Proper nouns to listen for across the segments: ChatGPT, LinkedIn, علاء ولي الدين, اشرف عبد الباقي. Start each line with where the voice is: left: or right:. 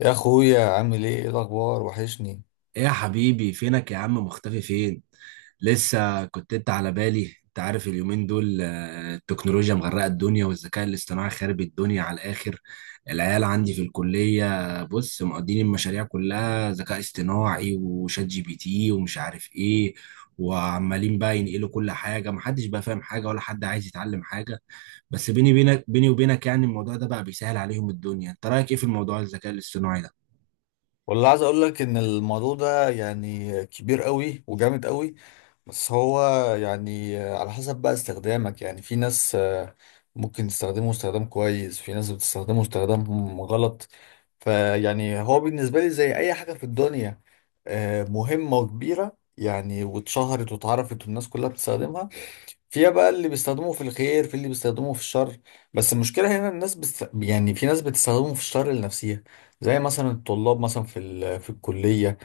left: يا اخويا عامل ايه، ايه الاخبار؟ وحشني.
right: ايه يا حبيبي، فينك يا عم؟ مختفي فين؟ لسه كنت انت على بالي. انت عارف اليومين دول، التكنولوجيا مغرقه الدنيا والذكاء الاصطناعي خارب الدنيا على الاخر. العيال عندي في الكليه، بص، مقضين المشاريع كلها ذكاء اصطناعي وشات جي بي تي ومش عارف ايه، وعمالين بقى ينقلوا كل حاجه، محدش بقى فاهم حاجه ولا حد عايز يتعلم حاجه. بس بيني بينك، بيني وبينك يعني الموضوع ده بقى بيسهل عليهم الدنيا. انت رايك ايه في الموضوع، الذكاء الاصطناعي ده؟
left: والله عايز اقول لك ان الموضوع ده يعني كبير قوي وجامد قوي. بس هو يعني على حسب بقى استخدامك. يعني في ناس ممكن تستخدمه استخدام كويس، في ناس بتستخدمه استخدام غلط. فيعني هو بالنسبة لي زي اي حاجة في الدنيا مهمة وكبيرة. يعني واتشهرت واتعرفت والناس كلها بتستخدمها. فيها بقى اللي بيستخدموه في الخير، في اللي بيستخدموه في الشر. بس المشكلة هنا الناس يعني في ناس بتستخدمه في الشر لنفسها. زي مثلا الطلاب، مثلا في الكلية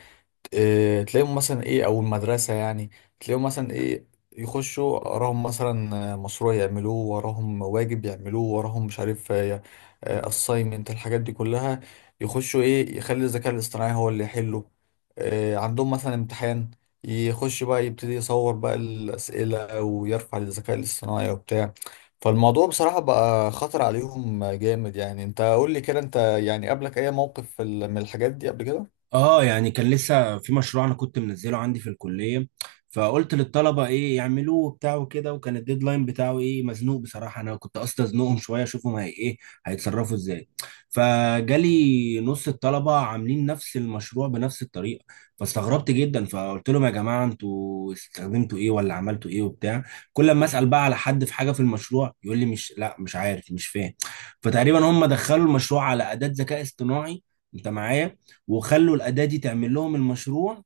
left: تلاقيهم مثلا ايه، او المدرسه يعني. تلاقيهم مثلا ايه يخشوا وراهم مثلا مشروع يعملوه، وراهم واجب يعملوه، وراهم مش عارف اساينمنت، الحاجات دي كلها يخشوا ايه يخلي الذكاء الاصطناعي هو اللي يحله. عندهم مثلا امتحان، يخش بقى يبتدي يصور بقى الاسئله ويرفع للذكاء الاصطناعي وبتاع. فالموضوع بصراحة بقى خطر عليهم جامد. يعني انت قول لي كده، انت يعني قابلك اي موقف في من الحاجات دي قبل كده؟
right: اه يعني كان لسه في مشروع انا كنت منزله عندي في الكليه، فقلت للطلبه ايه يعملوه وبتاع وكده، وكان الديدلاين بتاعه ايه، مزنوق بصراحه. انا كنت قصدي ازنقهم شويه اشوفهم هي ايه، هيتصرفوا ازاي. فجالي نص الطلبه عاملين نفس المشروع بنفس الطريقه، فاستغربت جدا. فقلت لهم: يا جماعه انتوا استخدمتوا ايه ولا عملتوا ايه وبتاع؟ كل ما اسال بقى على حد في حاجه في المشروع يقول لي مش لا مش عارف مش فاهم. فتقريبا هم دخلوا المشروع على اداه ذكاء اصطناعي، انت معايا؟ وخلوا الاداه دي تعمل لهم المشروع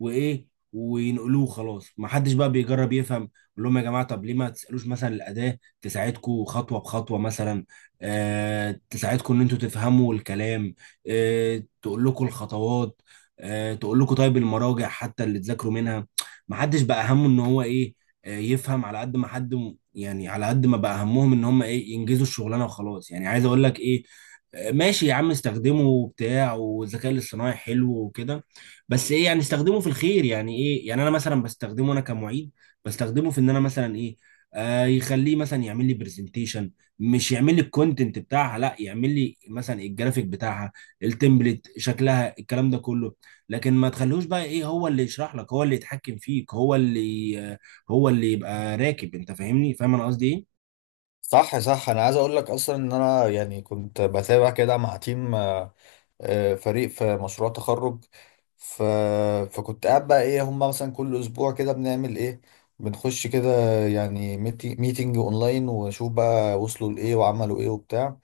right: وايه، وينقلوه خلاص. ما حدش بقى بيجرب يفهم. يقول لهم يا جماعه، طب ليه ما تسالوش مثلا الاداه تساعدكم خطوه بخطوه مثلا، آه تساعدكم ان انتوا تفهموا الكلام، آه تقول لكم الخطوات، آه تقول لكم طيب المراجع حتى اللي تذاكروا منها. ما حدش بقى همه ان هو ايه، آه يفهم على قد ما حد يعني على قد ما بقى همهم ان هم ايه، ينجزوا الشغلانه وخلاص. يعني عايز اقول لك ايه، ماشي يا عم، استخدمه وبتاع والذكاء الاصطناعي حلو وكده، بس ايه يعني استخدمه في الخير. يعني ايه؟ يعني انا مثلا بستخدمه، انا كمعيد بستخدمه في ان انا مثلا ايه، آه يخليه مثلا يعمل لي برزنتيشن. مش يعمل لي الكونتنت بتاعها، لا، يعمل لي مثلا الجرافيك بتاعها، التمبلت، شكلها، الكلام ده كله. لكن ما تخلوش بقى ايه هو اللي يشرح لك، هو اللي يتحكم فيك، هو اللي هو اللي يبقى راكب. انت فاهمني؟ فاهم انا قصدي ايه؟
left: صح، صح. انا عايز اقول لك اصلا ان انا يعني كنت بتابع كده مع تيم فريق في مشروع تخرج. ف... فكنت قاعد بقى ايه هم مثلا كل اسبوع كده بنعمل ايه، بنخش كده يعني ميتينج اونلاين، ونشوف بقى وصلوا لايه وعملوا ايه وبتاع.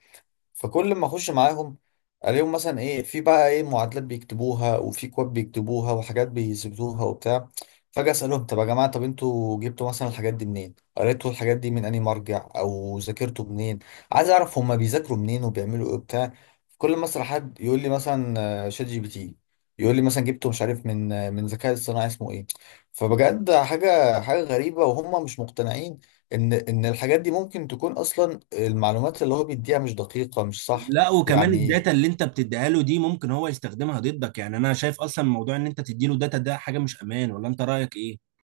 left: فكل ما اخش معاهم الاقيهم مثلا ايه في بقى ايه، معادلات بيكتبوها وفي كواد بيكتبوها وحاجات بيثبتوها وبتاع. فجأة اسالهم طب يا جماعه، طب انتوا جبتوا مثلا الحاجات دي منين، قريتوا الحاجات دي من انهي مرجع او ذاكرتوا منين؟ عايز اعرف هما بيذاكروا منين وبيعملوا ايه وبتاع. كل ما اسال حد يقول لي مثلا شات جي بي تي. يقول لي مثلا جبته مش عارف من من ذكاء اصطناعي اسمه ايه. فبجد حاجه غريبه، وهم مش مقتنعين ان الحاجات دي ممكن تكون اصلا المعلومات اللي هو بيديها مش دقيقة، مش صح.
right: لا، وكمان
left: يعني
right: الداتا اللي انت بتديها له دي ممكن هو يستخدمها ضدك. يعني انا شايف اصلا موضوع ان انت تدي له داتا ده حاجة مش امان، ولا انت رأيك ايه؟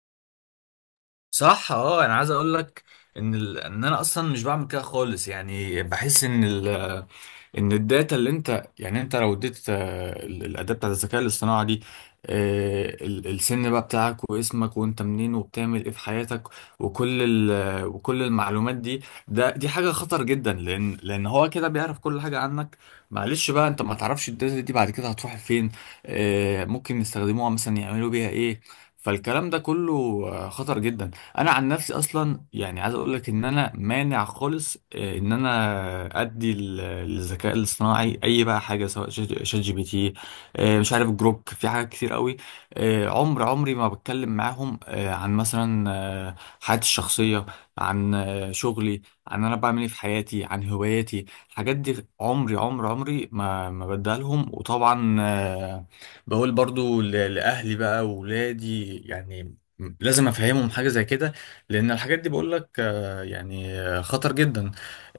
left: صح، اه. انا عايز اقول لك ان انا اصلا مش بعمل كده خالص. يعني بحس ان الداتا اللي انت يعني انت لو اديت الاداه بتاعت الذكاء الاصطناعي دي السن بقى بتاعك واسمك وانت منين وبتعمل ايه في حياتك، وكل المعلومات دي، دي حاجه خطر جدا. لان هو كده بيعرف كل حاجه عنك. معلش بقى، انت ما تعرفش الداتا دي بعد كده هتروح فين. ممكن يستخدموها مثلا يعملوا بيها ايه. فالكلام ده كله خطر جدا. انا عن نفسي اصلا يعني عايز اقول لك ان انا مانع خالص ان انا ادي للذكاء الاصطناعي اي بقى حاجه سواء شات جي بي تي، مش عارف جروك، في حاجات كتير قوي. عمري ما بتكلم معاهم عن مثلا آه، حياتي الشخصيه، عن شغلي، عن انا بعمل ايه في حياتي، عن هواياتي. الحاجات دي عمري ما بديها لهم. وطبعا بقول برضو لاهلي بقى واولادي يعني لازم افهمهم حاجه زي كده. لان الحاجات دي بقول لك يعني يعني خطر جدا.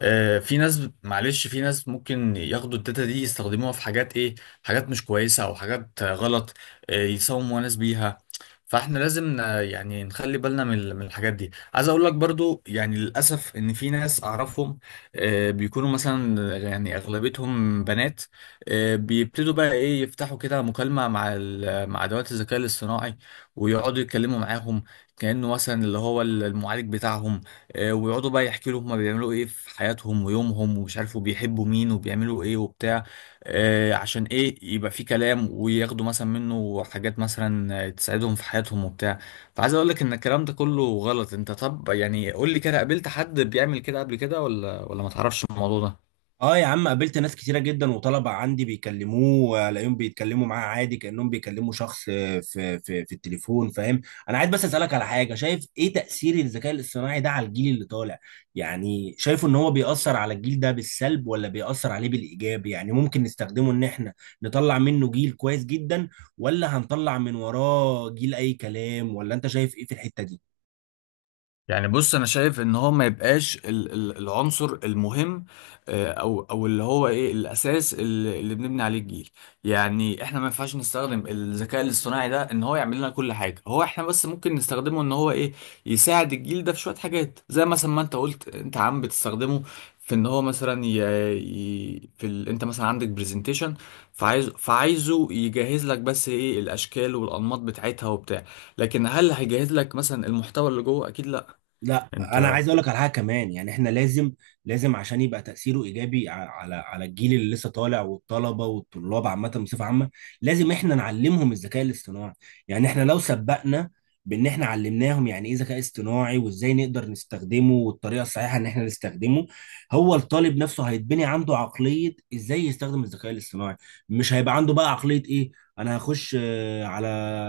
left: في ناس، معلش، في ناس ممكن ياخدوا الداتا دي يستخدموها في حاجات ايه، حاجات مش كويسة او حاجات غلط، يساوموا ناس بيها. فاحنا لازم يعني نخلي بالنا من الحاجات دي. عايز اقول لك برضو يعني للاسف ان في ناس اعرفهم بيكونوا مثلا يعني اغلبيتهم بنات. بيبتدوا بقى ايه يفتحوا كده مكالمة مع ادوات الذكاء الاصطناعي، ويقعدوا يتكلموا معاهم كأنه مثلا اللي هو المعالج بتاعهم. ويقعدوا بقى يحكوا له هما بيعملوا ايه في حياتهم ويومهم ومش عارف وبيحبوا مين وبيعملوا ايه وبتاع. عشان ايه يبقى في كلام وياخدوا مثلا منه حاجات مثلا تساعدهم في حياتهم وبتاع. فعايز اقول لك ان الكلام ده كله غلط. انت طب يعني قول لي كده، قابلت حد بيعمل كده قبل كده ولا ما تعرفش الموضوع ده؟
right: اه يا عم، قابلت ناس كتيرة جدا وطلبة عندي بيكلموه، الاقيهم بيتكلموا معاه عادي كأنهم بيكلموا شخص في في التليفون، فاهم. انا عايز بس اسألك على حاجة، شايف ايه تأثير الذكاء الاصطناعي ده على الجيل اللي طالع؟ يعني شايفه ان هو بيأثر على الجيل ده بالسلب ولا بيأثر عليه بالإيجاب؟ يعني ممكن نستخدمه ان احنا نطلع منه جيل كويس جدا، ولا هنطلع من وراه جيل اي كلام، ولا انت شايف ايه في الحتة دي؟
left: يعني بص، انا شايف ان هو ما يبقاش العنصر المهم، او اللي هو ايه الاساس اللي بنبني عليه الجيل. يعني احنا ما ينفعش نستخدم الذكاء الاصطناعي ده ان هو يعمل لنا كل حاجه. هو احنا بس ممكن نستخدمه ان هو ايه يساعد الجيل ده في شويه حاجات، زي مثلا ما انت قلت انت عم بتستخدمه في ان هو مثلا انت مثلا عندك برزنتيشن. فعايزه يجهز لك بس ايه الاشكال والانماط بتاعتها وبتاع. لكن هل هيجهز لك مثلا المحتوى اللي جوه؟ اكيد لا.
right: لا انا
left: انت
right: عايز اقول لك على حاجه كمان، يعني احنا لازم عشان يبقى تاثيره ايجابي على الجيل اللي لسه طالع والطلبه والطلاب عامه بصفه عامه، لازم احنا نعلمهم الذكاء الاصطناعي. يعني احنا لو سبقنا بان احنا علمناهم يعني ايه ذكاء اصطناعي وازاي نقدر نستخدمه والطريقه الصحيحه ان احنا نستخدمه، هو الطالب نفسه هيتبني عنده عقليه ازاي يستخدم الذكاء الاصطناعي. مش هيبقى عنده بقى عقليه ايه، انا هخش على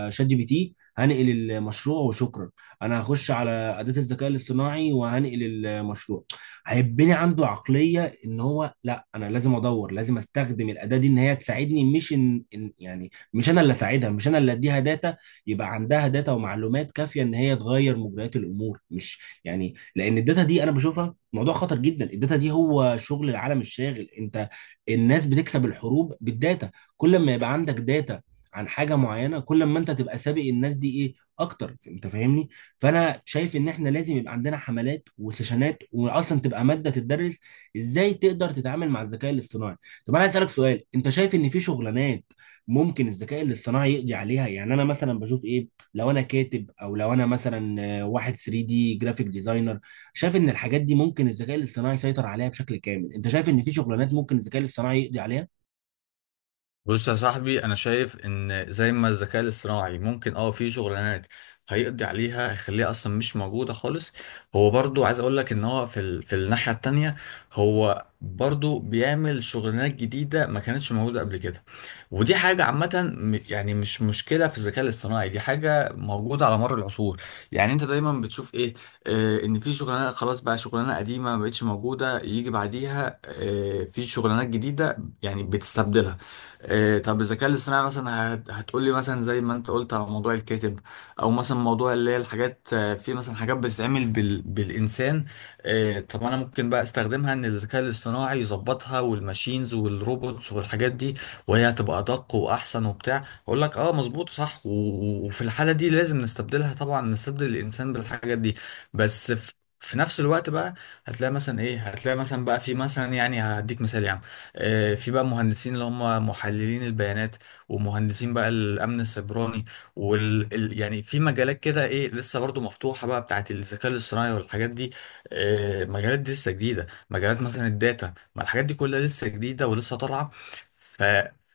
right: شات جي بي تي هنقل المشروع وشكرا. انا هخش على اداه الذكاء الاصطناعي وهنقل المشروع. هيبني عنده عقليه ان هو لا، انا لازم ادور، لازم استخدم الاداه دي ان هي تساعدني، مش يعني مش انا اللي اساعدها، مش انا اللي اديها داتا يبقى عندها داتا ومعلومات كافيه ان هي تغير مجريات الامور. مش يعني، لان الداتا دي انا بشوفها موضوع خطر جدا. الداتا دي هو شغل العالم الشاغل، انت، الناس بتكسب الحروب بالداتا. كل ما يبقى عندك داتا عن حاجه معينه، كل ما انت تبقى سابق الناس دي ايه، اكتر. انت فاهمني؟ فانا شايف ان احنا لازم يبقى عندنا حملات وسيشنات، واصلا تبقى ماده تدرس ازاي تقدر تتعامل مع الذكاء الاصطناعي. طب انا عايز اسالك سؤال، انت شايف ان في شغلانات ممكن الذكاء الاصطناعي يقضي عليها؟ يعني انا مثلا بشوف ايه، لو انا كاتب او لو انا مثلا واحد 3 دي جرافيك ديزاينر، شايف ان الحاجات دي ممكن الذكاء الاصطناعي يسيطر عليها بشكل كامل. انت شايف ان في شغلانات ممكن الذكاء الاصطناعي يقضي عليها؟
left: بص يا صاحبي، انا شايف ان زي ما الذكاء الاصطناعي ممكن في شغلانات هيقضي عليها، هيخليها اصلا مش موجوده خالص، هو برضو عايز اقول لك ان هو في الناحيه التانية هو برضو بيعمل شغلانات جديده ما كانتش موجوده قبل كده. ودي حاجه عامه يعني مش مشكله في الذكاء الاصطناعي، دي حاجه موجوده على مر العصور. يعني انت دايما بتشوف ايه، آه ان في شغلانه خلاص بقى، شغلانه قديمه ما بقتش موجوده، يجي بعديها آه في شغلانات جديده. يعني بتستبدلها. إيه، طب الذكاء الاصطناعي مثلا هتقولي مثلا زي ما انت قلت على موضوع الكاتب، او مثلا موضوع اللي هي الحاجات، في مثلا حاجات بتتعمل بالانسان. إيه، طب انا ممكن بقى استخدمها ان الذكاء الاصطناعي يظبطها والماشينز والروبوتس والحاجات دي، وهي هتبقى ادق واحسن وبتاع. اقول لك اه مظبوط صح، وفي الحالة دي لازم نستبدلها طبعا، نستبدل الانسان بالحاجات دي. بس في نفس الوقت بقى هتلاقي مثلا ايه، هتلاقي مثلا بقى في مثلا يعني هديك مثال يعني في بقى مهندسين اللي هم محللين البيانات، ومهندسين بقى الامن السيبراني، يعني في مجالات كده ايه لسه برضو مفتوحه بقى بتاعت الذكاء الاصطناعي والحاجات دي. مجالات دي لسه جديده، مجالات مثلا الداتا، ما الحاجات دي كلها لسه جديده ولسه طالعه. ف...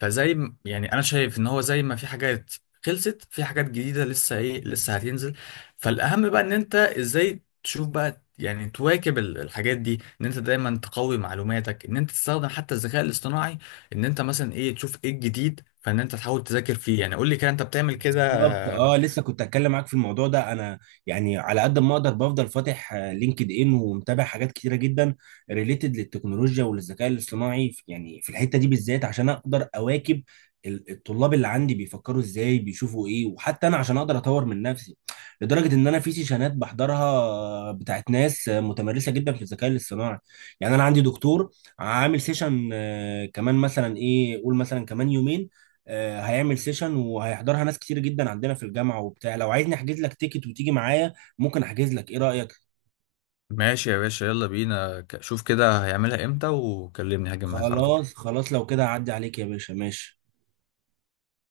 left: فزي يعني انا شايف ان هو زي ما في حاجات خلصت في حاجات جديده لسه ايه لسه هتنزل. فالاهم بقى ان انت ازاي تشوف بقى، يعني تواكب الحاجات دي ان انت دايما تقوي معلوماتك، ان انت تستخدم حتى الذكاء الاصطناعي، ان انت مثلا ايه تشوف ايه الجديد فان انت تحاول تذاكر فيه. يعني قول لي كده انت بتعمل كده؟
right: بالظبط، اه، لسه كنت هتكلم معاك في الموضوع ده. انا يعني على قد ما اقدر بفضل فاتح لينكد ان ومتابع حاجات كتيره جدا ريليتد للتكنولوجيا وللذكاء الاصطناعي يعني في الحته دي بالذات عشان اقدر اواكب الطلاب اللي عندي بيفكروا ازاي بيشوفوا ايه، وحتى انا عشان اقدر اطور من نفسي، لدرجه ان انا في سيشنات بحضرها، بتاعت ناس متمرسه جدا في الذكاء الاصطناعي. يعني انا عندي دكتور عامل سيشن كمان، مثلا ايه قول، مثلا كمان يومين هيعمل سيشن، وهيحضرها ناس كتير جدا عندنا في الجامعة وبتاع. لو عايزني احجز لك تيكت وتيجي معايا، ممكن احجز لك، ايه رأيك؟
left: ماشي يا باشا، يلا بينا. شوف كده هيعملها امتى وكلمني هاجي معاك على طول.
right: خلاص خلاص، لو كده هعدي عليك يا باشا، ماشي.